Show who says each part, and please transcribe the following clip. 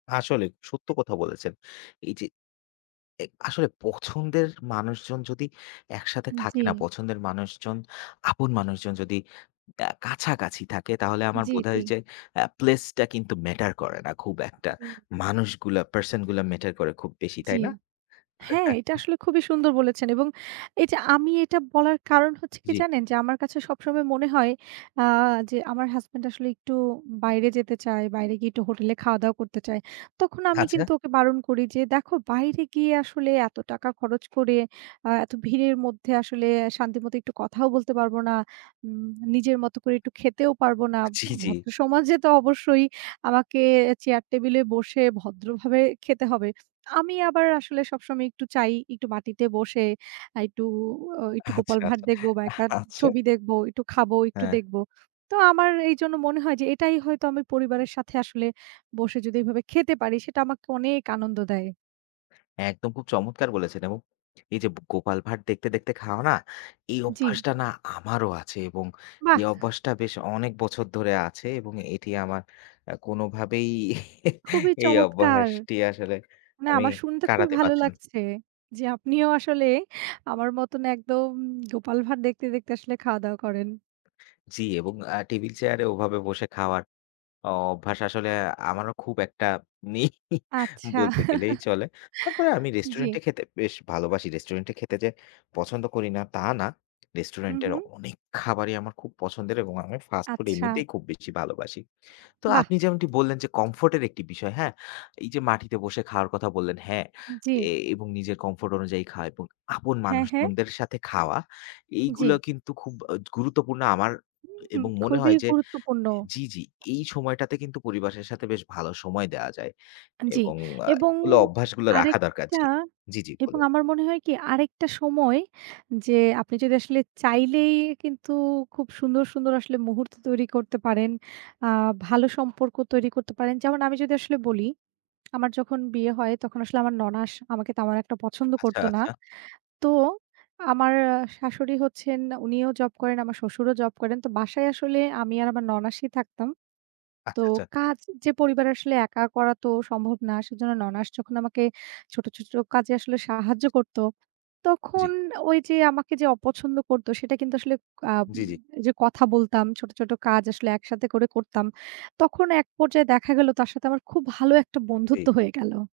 Speaker 1: আসলেই, সত্য কথা বলেছেন। এইযে, এ আসলে পছন্দের মানুষজন যদি একসাথে
Speaker 2: আন
Speaker 1: থাকে
Speaker 2: জি।
Speaker 1: না, পছন্দের মানুষজন আপন মানুষজন যদি আ কাছাকাছি থাকে, তাহলে আমার
Speaker 2: জি,
Speaker 1: বোধ হয়
Speaker 2: জি।
Speaker 1: যে, আ প্লেসটা কিন্তু ম্যাটার করে না খুব একটা।
Speaker 2: হুম।
Speaker 1: মানুষগুলা, পার্সনগুলো ম্যাটার করে খুব বেশি।
Speaker 2: জি।
Speaker 1: তাই না?
Speaker 2: হ্যাঁ, এটা আসলে খুবই সুন্দর বলেছেন। এবং এইযে আমি এটা বলার কারণ হচ্ছে কি
Speaker 1: জি।
Speaker 2: জানেন? যে আমার কাছে সবসময় মনে হয়। আ যে আমার হাসব্যান্ড আসলে একটু বাইরে যেতে চায়। বাইরে গিয়ে একটু হোটেলে খাওয়া-দাওয়া করতে চায়। তখন আমি
Speaker 1: আচ্ছা।
Speaker 2: কিন্তু ওকে বারণ করি। যে, "দেখো বাইরে গিয়ে আসলে এত টাকা খরচ করে, আ এত ভিড়ের মধ্যে আসলে এ শান্তিমতো একটু কথাও বলতে পারবো না। উম নিজের মতো করে একটু খেতেও পারবো না।" ভ
Speaker 1: জি, জি।
Speaker 2: ভদ্রসমাজে তো অবশ্যই আমাকে এ চেয়ার টেবিলে বসে ভদ্রভাবে খেতে হবে। আমি আবার আসলে সবসময় একটু চাই একটু মাটিতে বসে, আ একটু ও একটু গোপাল
Speaker 1: আচ্ছা,
Speaker 2: ভাঁড়
Speaker 1: আচ্ছা।
Speaker 2: দেখবো বা, একবার
Speaker 1: আচ্ছা।
Speaker 2: ছবি দেখবো। একটু খাবো, একটু
Speaker 1: হ্যাঁ।
Speaker 2: দেখবো। তো আমার এইজন্য মনে হয় যে, এটাই হয়তো আমি পরিবারের সাথে আসলে বসে যদি এভাবে খেতে পারি। সেটা আমাকে অনেক আনন্দ দেয়।
Speaker 1: একদম, খুব চমৎকার বলেছেন এবং এইযে ব গোপাল ভাঁড় দেখতে, দেখতে খাওয়া না, এই
Speaker 2: জি।
Speaker 1: অভ্যাসটা না আমারও আছে এবং
Speaker 2: বাহ!
Speaker 1: এই অভ্যাসটা বেশ অনেক বছর ধরে আছে এবং এটি আমার আ কোনভাবেই
Speaker 2: খুবই
Speaker 1: এই
Speaker 2: চমৎকার।
Speaker 1: অভ্যাসটি আসলে
Speaker 2: না
Speaker 1: আমি
Speaker 2: আমার শুনতে খুবই
Speaker 1: কাটাতে
Speaker 2: ভালো
Speaker 1: পারছি না।
Speaker 2: লাগছে যে, আপনিও আসলে আমার মতন একদম গোপাল ভাঁড় দেখতে, দেখতে আসলে খাওয়া-দাওয়া করেন।
Speaker 1: জি এবং আ টেবিল চেয়ারে ওভাবে বসে খাওয়ার অ অভ্যাস আসলে আমারও খুব একটা নেই ই
Speaker 2: আচ্ছা।
Speaker 1: বলতে গেলেই চলে। তারপরেও আমি
Speaker 2: জি।
Speaker 1: রেস্টুরেন্টে খেতে বেশ ভালোবাসি। রেস্টুরেন্টে খেতে যে পছন্দ করি না, তা না।
Speaker 2: হু,
Speaker 1: রেস্টুরেন্টের
Speaker 2: হু।
Speaker 1: অনেক খাবারই আমার খুব পছন্দের এবং আমি ফাস্ট ফুড
Speaker 2: আচ্ছা।
Speaker 1: এমনিতেই খুব বেশি ভালোবাসি। তো
Speaker 2: বাহ!
Speaker 1: আপনি যেমনটি বললেন যে, কমফোর্টের একটি বিষয়, হ্যাঁ? এইযে মাটিতে বসে খাওয়ার কথা বললেন। হ্যাঁ, এ
Speaker 2: জি।
Speaker 1: এবং নিজের কমফোর্ট অনুযায়ী খাওয়া এবং আপন
Speaker 2: হ্যাঁ, হ্যাঁ।
Speaker 1: মানুষজনদের সাথে খাওয়া।
Speaker 2: জি।
Speaker 1: এইগুলা কিন্তু খুব অ গুরুত্বপূর্ণ আমার এ
Speaker 2: হুঁ,
Speaker 1: এবং মনে
Speaker 2: খুবই
Speaker 1: হয় যে
Speaker 2: গুরুত্বপূর্ণ।
Speaker 1: জি, জি। এই সময়টাতে কিন্তু পরিবারের সাথে বেশ ভালো সময় দেয়া যায়।
Speaker 2: আ জি।
Speaker 1: এবং আ
Speaker 2: এবং
Speaker 1: গুলো অভ্যাসগুলো রাখা দরকার।
Speaker 2: আরেকটা
Speaker 1: জি, জি, জি।
Speaker 2: এবং
Speaker 1: বলুন।
Speaker 2: আমার মনে হয় কি? আরেকটা সময় যে, আপনি যদি আসলে চাইলেই কিন্তু খুব সুন্দর, সুন্দর আসলে মুহূর্ত তৈরি করতে পারেন। আ ভালো সম্পর্ক তৈরি করতে পারেন। যেমন, আমি যদি আসলে বলি। আমার যখন বিয়ে হয়, তখন আসলে আমার ননাস আমাকে তেমন একটা পছন্দ
Speaker 1: আচ্ছা,
Speaker 2: করতো না।
Speaker 1: আচ্ছা।
Speaker 2: তো, আমার আ শাশুড়ি হচ্ছেন উনিও জব করেন, আমার শ্বশুরও জব করেন। তো বাসায় আসলে আমি আর আমার ননাশই থাকতাম। তো,
Speaker 1: আচ্ছা, আচ্ছা।
Speaker 2: কাজ যে পরিবার আসলে একা করা তো সম্ভব না। সেজন্য ননাশ যখন আমাকে ছোট, ছোট কাজে আসলে সাহায্য
Speaker 1: ইজ
Speaker 2: করতো,
Speaker 1: জি।
Speaker 2: তখন ওইযে আমাকে যে অপছন্দ করতো, সেটা কিন্তু আসলে আম
Speaker 1: জি, জি।
Speaker 2: যে কথা বলতাম, ছোট, ছোট কাজ আসলে একসাথে করে করতাম, তখন এক পর্যায়ে দেখা গেল তার সাথে আমার খুব ভালো একটা
Speaker 1: জি।
Speaker 2: বন্ধুত্ব হয়ে গেল।